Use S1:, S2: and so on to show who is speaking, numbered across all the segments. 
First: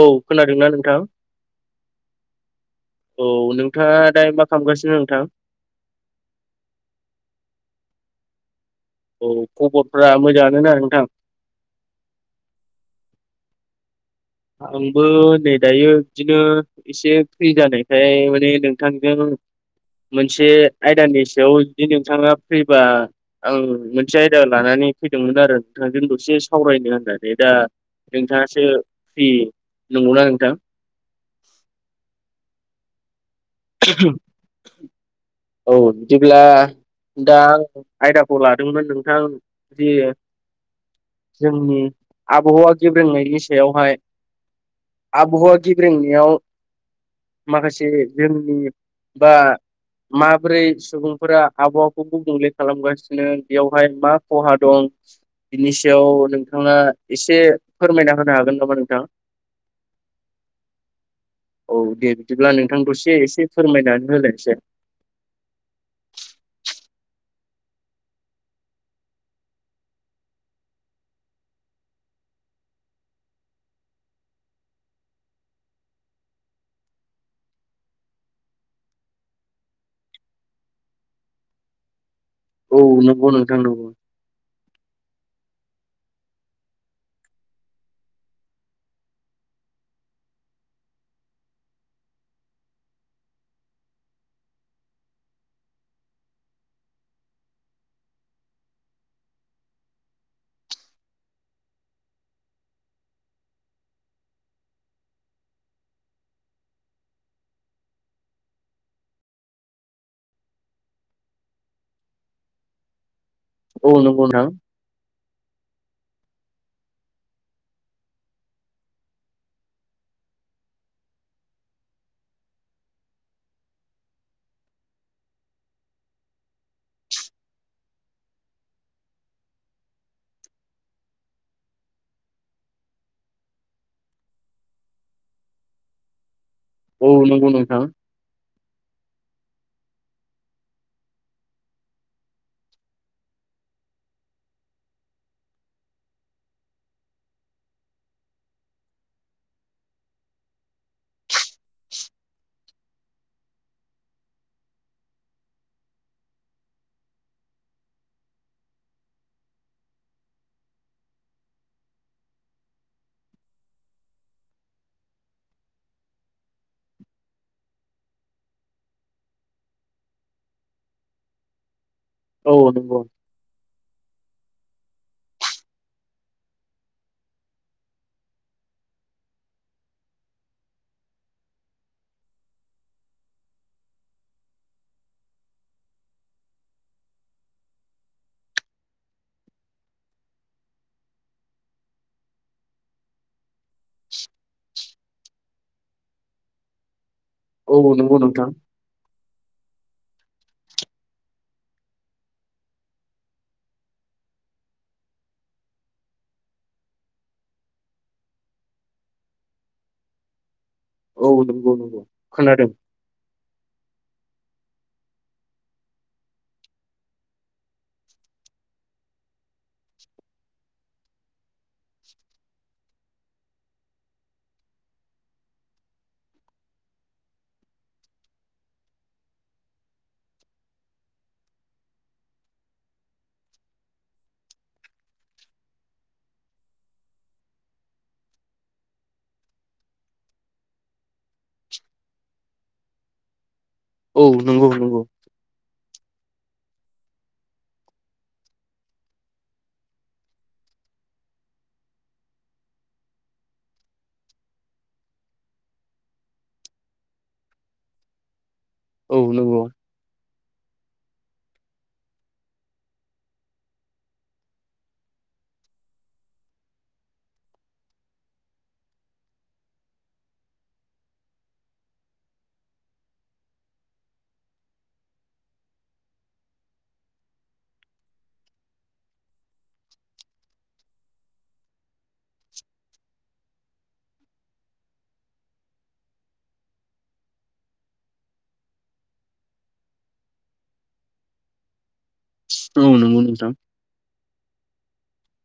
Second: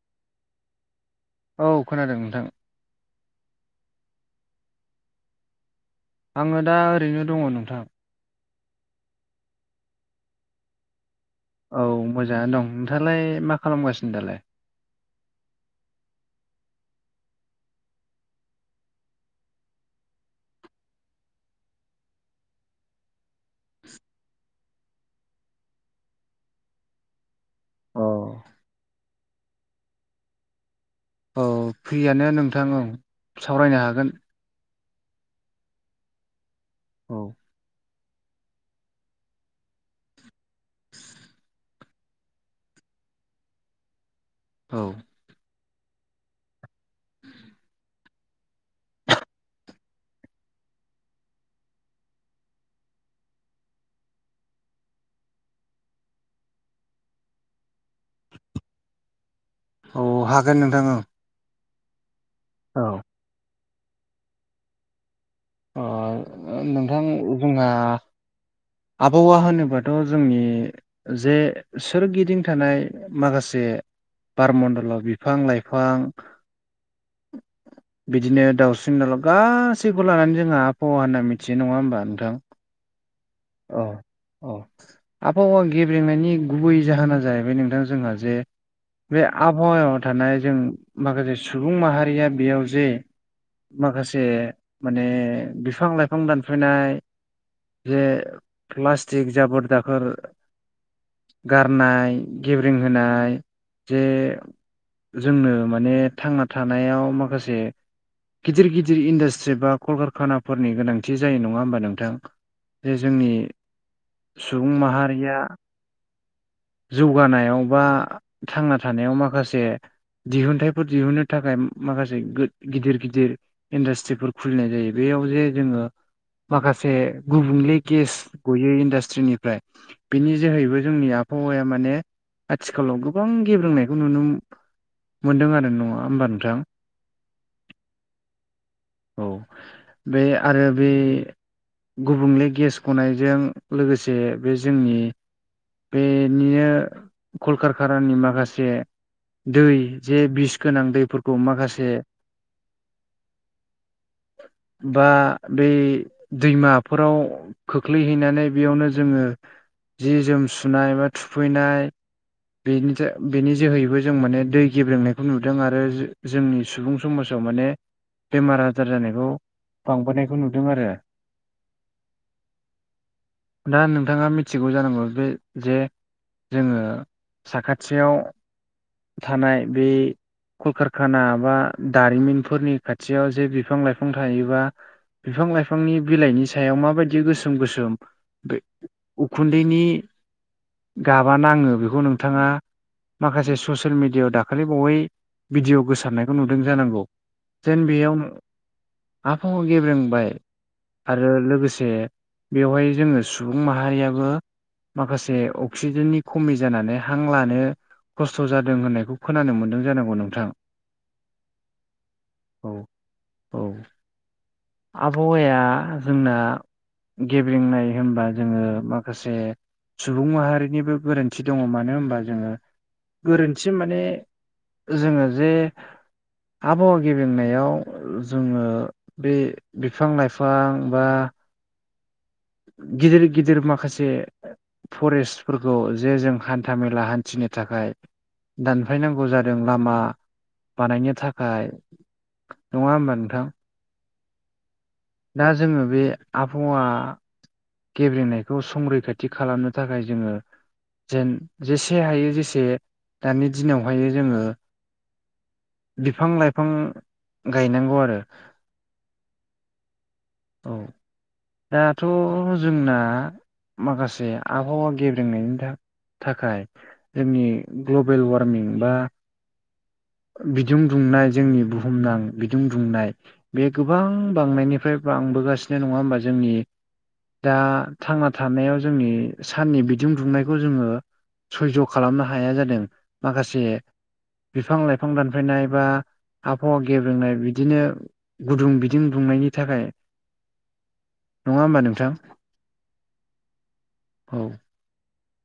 S1: औ खोनादोंना नोंथां?
S2: औ खोनादों नोंथां
S1: औ नोंथांङा दायो मा खालामगासिनो नोंथां?
S2: आंङो दा ओरैनो दंङ नोंथां।
S1: औ। खबरफोरा मोजांङानो ना नोंथां?
S2: औ मोजांङानो दं। नोंथांलाय मा खालामगासिनो दालाय?
S1: आंबो नै दायो बिदिनो एसे फ्रि जानायखाय माने नोंथांजों मोनसे आयदानि सायाव जुदि नोंथांङा फ्रिबा आं मोनसे आयदा लानानै फैदोंमोन आरो नोंथांजों दसे सावरायनो होननानै। नै दा
S2: औ
S1: नोंथाङासो फ्रि नंगौना नोंथा?
S2: औ। फ्रियानो नोंथां औ, सावरायनो हागोन।
S1: औ बिदिब्ला
S2: औ
S1: दा आं आयदाखौ लादोंमोन नोंथां जि जोंनि आबहावा गेब्रेंनायनि सायावहाय
S2: औ।
S1: आबहावा गिब्रेंनायाव माखासे जोंनि बा माबोरै सुबुंफोरा आबहावाखौ गुबुंले खालामगासिनो? बेयावहाय मा खहा दं? बिनि सायाव नोंथांङा एसे फोरमायना होनो हागोन नामा नोंथां?
S2: औ। हागोन नोंथां ओं।
S1: औ दे बिदिब्ला नोंथांखौ दसे एसे फोरमायनानै होलायसै‌।
S2: नोंथां जोंहा आबहावा होनोबाथ' जोंनि जे सोरगिदिं थानाय माखासे बार मणडलाव बिफां लाइफां बिदिनो दाउस्रिन दाउला गासैखौबो लानानै जोंहा आबहावा होनना मिथियो नंङा होमबा नोंथां?
S1: औ नंगौ नोंथां नंगौ।
S2: अ आबहावा गेब्रेंनायनि गुबै जाहोना जाहैबाय नोंथां जोंहा जे बे आबहावायाव थानाय जों माखासे सुबुं माहारिया बेयाव जे माखासे माने बिफां लाइफां दानफायनाय जे प्लास्टिक जाबोर दाखोर गारनाय गेब्रें होनाय जे जोंनो माने थांना थानायाव माखासे गिदिर गिदिर इन्डासट्रिफ्रा कलखार फानाफोरनि गोनांथि जायो नंङा होमबा नोंथां? जे जोंनि
S1: औ नंगौ नोंथां
S2: सुबुं माहारिया
S1: [inaudible]
S2: जौगानायाव बा थांना थानायाव माखासे दिहुनथाइफोर दिहुननो थाखाय माखासे गो गिदिर गिदिर इन्डास्ट्रिफोर खुलिनाय जायो। बेयाव जे जोङो माखासे गुबुंले गेस गयो इन्डास्ट्रिनिफ्राय बिनि जोहैबो जोंनि आबहावाया माने आथिखालाव गोबां गेब्रेंनायखौ नुनो मोनदों आरो नङा होमबा नोंथां?
S1: औ नंगौ नोंथां।
S2: औ बे आरो बे गुबुंले गेस गनायजों लोगोसे बे जोंनि बेनिनो कलकारखानानि माखासे दै जे बिस गोनां दैफोरखौ माखासे बा बे दैमाफोराव खोख्लैहैनानै बेयावनो जोङो जि जोम सुनाय बा थुफैनाय बेनि था बेनि जोहैबो जों माने दै गेब्रेंनायखौ नुदों आरो जो-जोंनि सुबुं समाजाव माने बेमार आजार जानाय खौ बांबोनायखौ नुदों आरो।
S1: औ नंगौ।
S2: दा नोंथाङा मिथिगौ जानांगौ बे जे जोङो साखाथियाव थानाय बे कलकारखाना बा दारिमिनफोरनि खाथियाव जे बिफां लाइ फां थायोबा बिफां लाइफांनि बिलाइनि सायाव माबायदि गोसोम गोसोम उखुन्दैनि गाबा नाङो बेखौ नोंथाङा माखासे ससियेल मिडियाआव दाखालि बावै भिडिय' गोसारनायखौ नुदों जानांगौ।
S1: औ
S2: जेन
S1: औ
S2: बेयाव
S1: नंगौ नोंथां।
S2: आबहावा गेब्रोंबाय। आरो लोगोसे बेवहाय जोङो सुबुं माहारियाबो माखासे अक्सिजेननि खमि जानानै हां लानो खस्थ' जादों होननायखौ खोनानो मोन्दों जानांगौ नोंथां।
S1: औ नंगौ नंगौ खोनादों। [inaudible]
S2: औ औ आबहावाया जोंना गेब्रेंनाय होनबा जोङो माखासे सुबुं माहारिनिबो गोरोन्थि दङ मानो होनबा जोङो गोरोन्थि माने जोङो जे आबहावा गेबेंनायाव जोङो बे बिफां लाइफां बा गिदिर गिदिर माखासे। फरेस्टफोरखौ जे जों हान्थाामेला हान्थिनो थाखाय। दानफाय नांगौ जादों लामा बानायनो थाखाय। नङा होमबा नोंथां।
S1: औ नंगौ नंगौ।
S2: दा जोङो बे आबहावा। गेब्रेंनायखौ संरैखाथि खालामनो थाखाय जोङो। जेन जेसे हायो जेसे दानि दिनावहाय जोङो। बिफां लाइफां गायनांगौ आरो।
S1: औ नंगौ।
S2: औ। दाथ' जोंना माखासे आबहावा गेब्रेंनायनि थाख थाखाय जोंनि ग्लबेल वार्मिं बा बिदुं दुंनाय जोंनि बुहुमनां बिदुं दुंनाय बे गोबां बांनायनिफ्राय बांबोगासिनो नङा होमबा जोंनि दा थांना थानायाव जोंनि साननि बिदुं दुंनायखौ जोङो सैज खालामनो हाया जादों माखासे बिफां लाइ बिफां दानफायनाय बा आबहावा गेब्रेनाय बिदिनो। गुदुं बिदिं बुंनायनि थाखाय नङा होमबा नोंथां।
S1: औ नंगौ नोंथां।
S2: औ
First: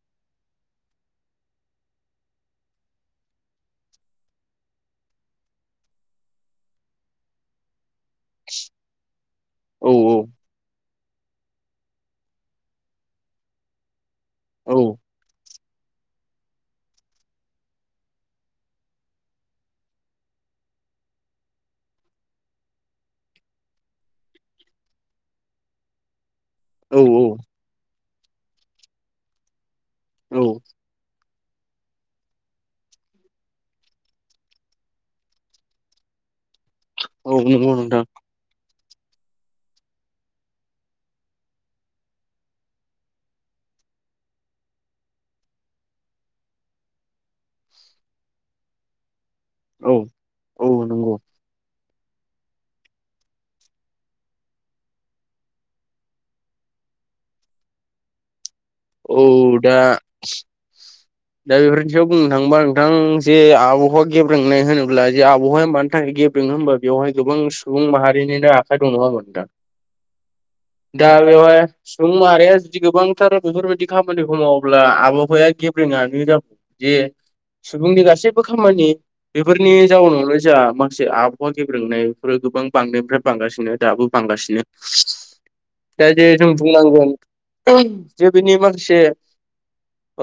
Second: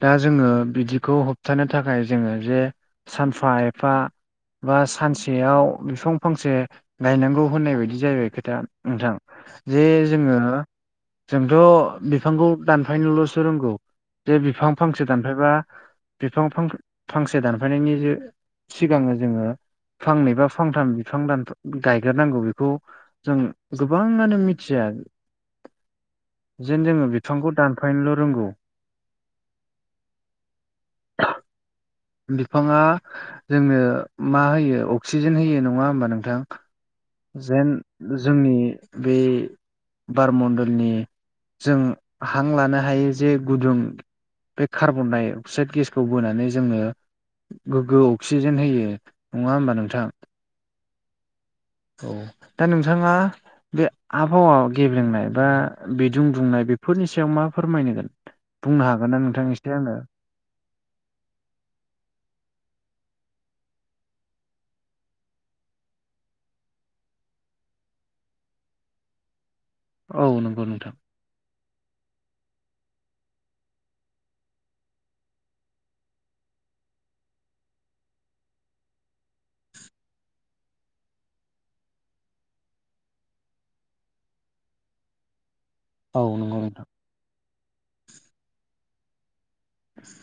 S2: दा जोङो बिदिखौ होबथानो थाखाय जोङो जे सानफा एफा। बा सानसेयाव बिफां फांसे गायनांगौ होननाय बायदि जाहैबाय खोथा। नोंथां जे
S1: औ
S2: जोङो। जोंथ बिफांखौ दानफायनोलसो रोंगौ। जे बिफां
S1: औ
S2: फांसे दानफायबा बिफां फांसे दानफायनायनि जे सिगाङो जोङो फांनै बा फांथाम बिफां दान गायग्रोनांगौ बेखौ। जों गोबाङानो मिथिया।
S1: [inaudible]
S2: जेन
S1: औ
S2: जोङो
S1: औ
S2: बिफांखौ दानफायनोल रोंगौ।
S1: औ
S2: बिफाङा जोंनो मा होयो अक्सिजेन होयो नङा होमबा नोंथां।
S1: औ
S2: जेन
S1: नंगौ नोंथां
S2: जोंनि बे बार मडलनि जों हां लानो हायो जे गुदुं। बे कार्बन-डाइ-अक्साइड गेसखौ बोनानै जोङो। गोग्गो अक्सिजेन होयो नङा होमबा
S1: औ
S2: नोंथां।
S1: औ नंगौ
S2: औ दा नोंथाङा। बे आबहावा गेब्रेंनाय बा बिदुं दुंनाय बेफोरनि सायाव मा फोरमायनोगोन?
S1: [inaudible]
S2: बुंनो हागोन
S1: औ
S2: ना नोंथां
S1: दा
S2: एसे आङो?
S1: दा बेफोरनि सायाव बुंनो थाङोबा नोंथां जे आबहावा गेब रोंनाय होनोब्ला जे आबहावाया मानि थाखाय गेब ङो होमबा बेवहाय गोबां सुबुं माहारिनिनो आखाइ दं नङामोन दा
S2: औ नंगौ नोंथां।
S1: दा बेवहाय सुबुं माहारिया जुदि गोबांथार बेफोरबायदि खामानिखौ मावोब्ला आबहावाया गे फोरोङानो जाब जे सुबुंनि गासैबो खामानि। बेफोरनि जाउनावलाय जोंहा माखासे आबहावा गेब्रोंनायफोर गोबां बांनायनिफ्राय। बांगासिनो दाबो बांगासिनो। दा
S2: औ
S1: जे जों
S2: नंगौ नोंथां
S1: बुंनांगोन जे बिनि माखासे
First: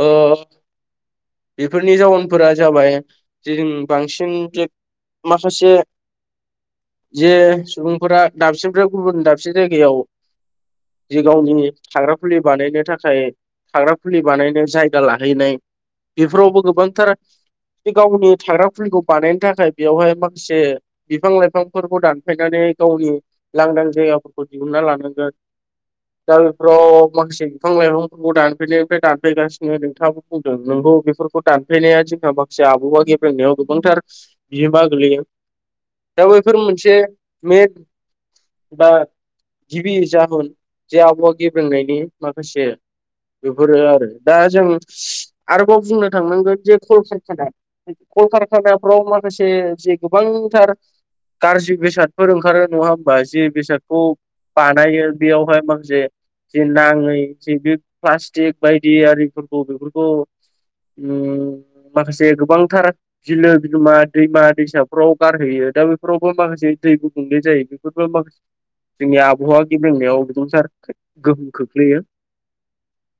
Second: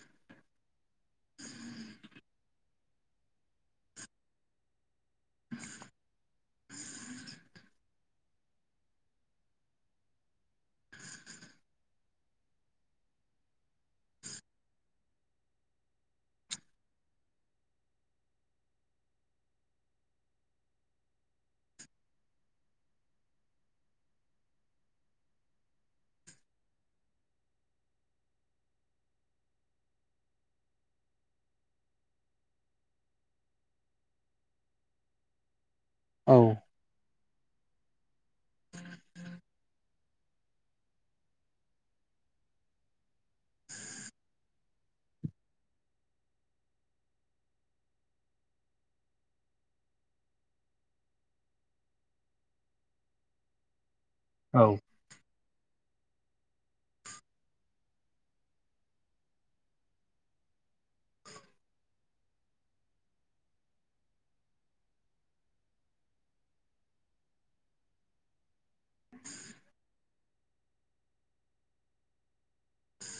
S1: ओ बेफोरनि जाउनफोरा जाबाय जे जों बांसिन। माखासे जे सुबुंफोरा दाबसेनिफ्राय गुबुन दाबसे जायगायाव। जि गावनि थाग्रा खुलि बानायनो थाखाय थाग्रा खुलि बानायनो जायगा ला हैनाय बेफोरावबो गोबांथार गावनि थाग्रा फुलिखौ बानायनो थाखाय बेवहाय माखासे बिफां लाइफांफोरखौ दानफायनानै गावनि लांदां जायगाफोरखौ दिहुनना लानांगोन दा बेफोराव माखासे बिफां लाइफांफोरखौ दानफैनायनिफ्राय दानफैगासिनो थां बुंदों नंगौ बेफोरखौ दानफ्लेनाया जोंहा माखासे आबुङा गेब्रेंनायाव गोबांथार बियोबा गोलैयो दा
S2: औ
S1: बैफोर मोनसे मेन बा गिबि जाहोन जे आबहावा गेब्रोंनायनि माखासे बेफोरो आरो दा जों आरोबाव बुंनो थांनांगोन जे कलकारखाना। कलकारखानाफ्राव माखासे जे गोबांथार गाज्रि बेसादफोर ओंखारो नङा होमबा जे बेसादखौ
S2: औ
S1: बानायो। बेयावहाय माखासे जे नाङै जे बे प्लास्टिक बायदि आरि औ बेफोरखौ उम माखासे गोबांथार। बिलो बिलोमा दैमा दैसाफ्राव गारहैयो दा बेफोरावबो माखासे दै गुबुंले जायो बेफोरबो माखासे जोंनि आबहावा गेब्रेंनायाव गोबांथार गो गोलै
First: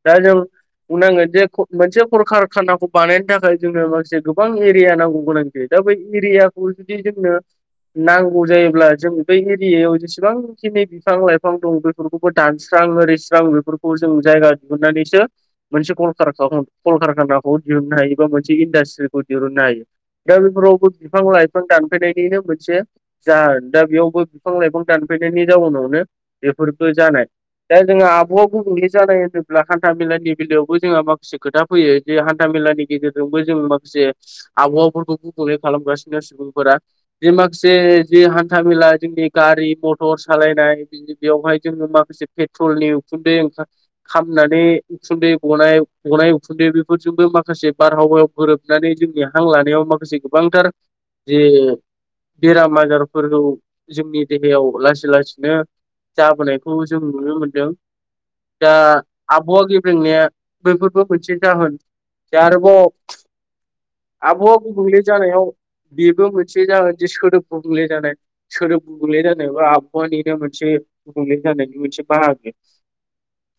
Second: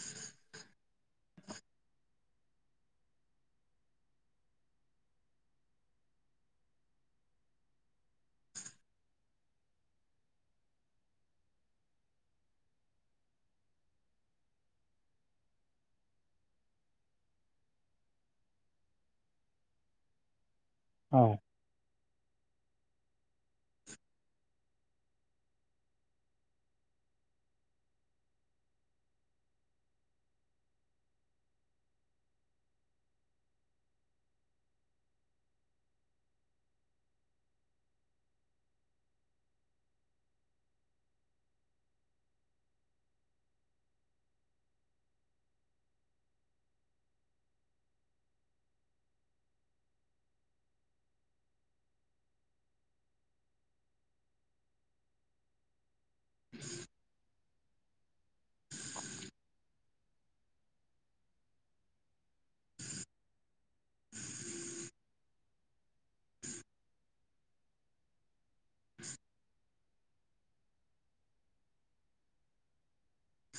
S1: दा जों बुंनांगोन जे मोनसे खरखार खानाखौ बानायनो थाखाय जोंनो माखासे गोबां एरिया नांगौ गोनां दा बै एरियाखौ जुदि जोंनो नांगौ जायोब्ला जों बै एरियायाव जेसेबांखिनि बिफां लाइफां दं बेफोरखौबो दानस्रां ओरिस्रां बेफोरखौ जों जायगा दिहुननानैसो मोनसे कलकारखानाखौ दिहुननो हायो बा मोनसे इन्डास्ट्रिखौ दिहुननो हायो दा बेफोरावबो बिफां लाइफां दानफायनायनिनो मोनसे जो दा बेयावबो बिफां लाइफां दानफैनायनि जाउनावनो बेफोरफोरखौ जानाय दा जोंहा आब'आ गुबुंलै जानाय होनोब्ला हान्था मेलानि बेलायावबो जोंहा माखासे खोथा फैयो जे हान्था मेलानि गेजेरजोंबो जों माखासे आबहावाफोरखौ गुबुंले खालामगासिनो सुबुंफोरा जि माखासे जि हान्था मेला जोंनि गारि मथर सालायनाय बेवहाय जोङो माखासे पेट्रलनि उखुन्दै ओं खामनानै उखुन्दै गनाय गनाय उखुन्दै बेफोरजोंबो माखासे बारहावायाव गोरोबनानै जोंनि हां लानायाव माखासे गोबांथार जे बेराम आजारफोरखौ जोंनि देहायाव लासै लासैनो जाबोनायखौ जों नुनो मोनदों दा आबोया जोंनिया बैफोरबो मोनसे जाहोन दा आरोबाव आबहावा गुबुंले जानायाव बेबो मोनसे जागोन जे सोदोब गुबुंले जानाय सोरदोब गुबुंले जानाय बा आबहावानिनो मोनसे गुबुंले जानायनि मोनसे बाहागो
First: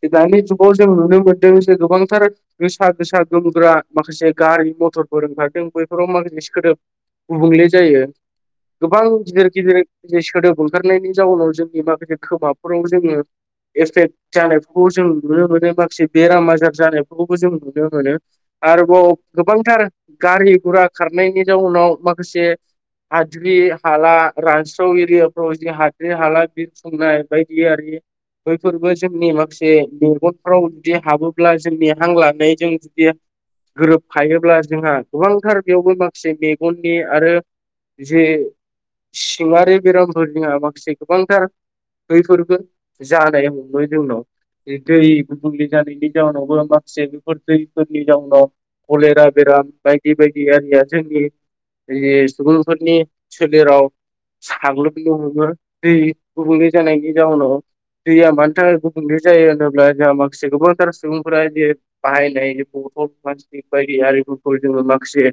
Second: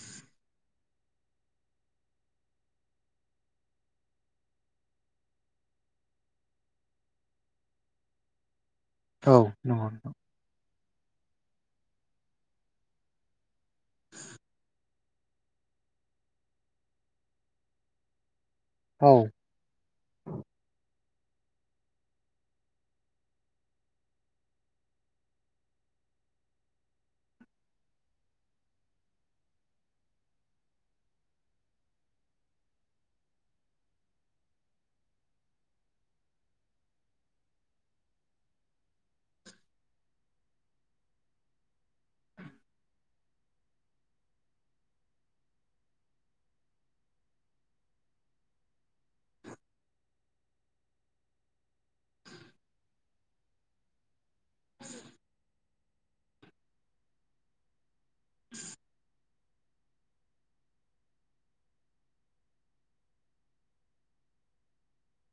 S1: बे दानि जुगावजों नुनो मोनदों जे गोबांथार गोसा गोसा गोमग्रा माखासे गारि मथरफोर ओंखारदों बैफोराव माखासे सोदोब गुबुंले जायो गोबां गिदिर
S2: औ
S1: गिदिर
S2: नंगौ
S1: जे सोदोब ओंखारनायनि जाउनाव जोंनि माखासे खोमाफोराव जोङो एफेक्ट जानायफोरखौ जों नुनो मोनो माखासे बेराम आजार जानायबो जों नुनो मोनो आरोबाव
S2: औ
S1: गोबांथार गारि गुरा खारनायनि जाउनाव माखासे हाद्रि हला रानस्राव एरियाफ्राव हाद्रि हला संनाय बायदियि बैफोरबो जोंनि माखासे मेगनफ्राव जुदि हाबोब्ला जों हां लानाय जों जुदि गोरोबफायोब्ला जोंहा गोबांथार बेयावबो माखासे मेगननि आरो जे सिङारि बेरामफोरनिया माखासे गोबांथार बैफोरबो जानाय हमो जोंनाव दै गुबुंले जानायनि जाउनावबो माखासे बेफोर दैफोरनि जाउनाव कलेरा बेराम बायदि बायदि आररिया जोंनि सुबुंफोरनि सोलेराव साग्लोबनो हमो दै गुबुंले जानायनि जाउनाव दैया मानि थाखाय गुबुंले जायो होनोब्ला जोहा माखासे गोबांथार सुबुंफोरा ज बाहायनाय बथल बे बायदि आरिमुखौ जोङो माखासे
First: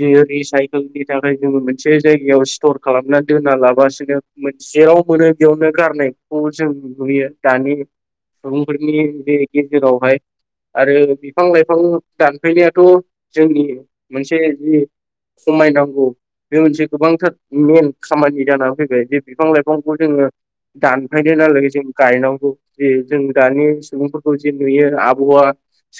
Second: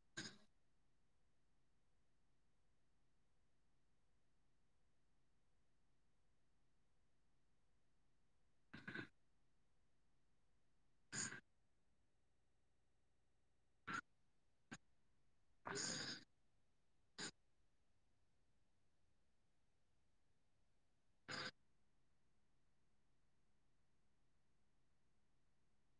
S1: बियो रिसाइकोलनि थाखाय जोङो मोनसे जायगायाव स्टर खालामना दोनना लाबासिनो जेराव मोनो बेयावनो गारनायखौ जों नुयो दानि फोरनि बे गेजेरावहाय आरो बिफां लाइफां दानफायनायाथ' जोंनि मोनसे जि खमायनांगौ बे मोनसे गोबांथार मेन खामानि जानानै फैबाय बे बिफां लाइफांखौ जोङो दानफायनायहालागै जों गायनांगौ जे जों दानि सुबुंफोरखौ जे नुयो आबहावा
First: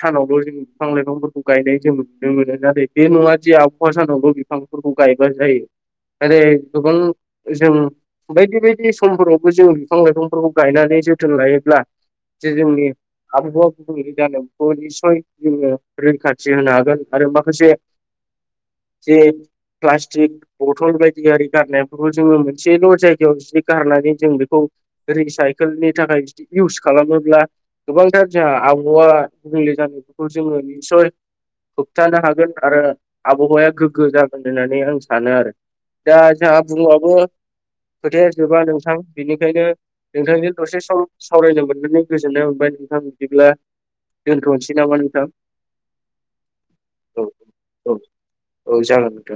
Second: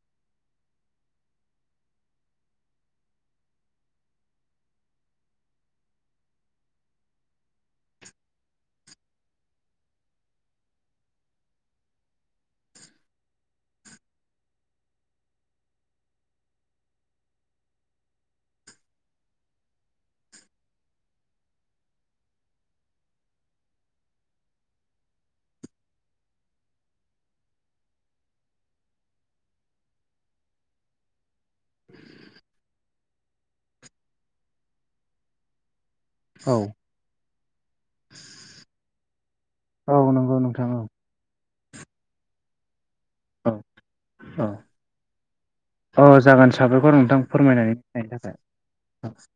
S1: सानावल' जों बिफां लाइफांफोरखौ गायनाय जों नुनो मोनो नाथाय बे नङा जे आबहा सानावबो बिफांफोरखौ गायबा जायो। जेरै गोबां जों बायदि बायदि समफोरावबो जों बिफां लाइफांफोरखौ गायनानै जोथोन लायोब्ला जे जोंनि आबहावा गुबुंले जानायखौदि निसय जोङो रैखाथि होनो हागोन आरो माखासे जे प्लास्टिक बथल बायदि आरि गारनायफोरखौ जोङो मोनसेल' जायगायाव जि गारनानै जों बेखौ रि साइकेलनि थाखाय बिदि इउस खालामोब्ला गोबांथार जोंहा आबहावा गुबुंले जानायफोरखौ जोङो निसय होबथानो हागोन आरो आबहावाया गोग्गो जागोन होननानै आं सानो आरो। दा जोंहा
S2: औ
S1: बुंबाबो खोथाया जोबा नोंथां बेनिखायनो
S2: औ नंगौ
S1: नोंथांजों
S2: नोंथां
S1: दसे
S2: औ
S1: सम सावरायनो मोननानै गोजोननाय मोनबाय नोंथां बिदिब्ला
S2: औ
S1: दोनथ'नोसै नामा नोंथां?
S2: औ जागोन साबायखर नोंथां
S1: औ
S2: फोरमायनानै
S1: औ
S2: होनायनि
S1: औ जागोन
S2: थाखाय।
S1: नोंथां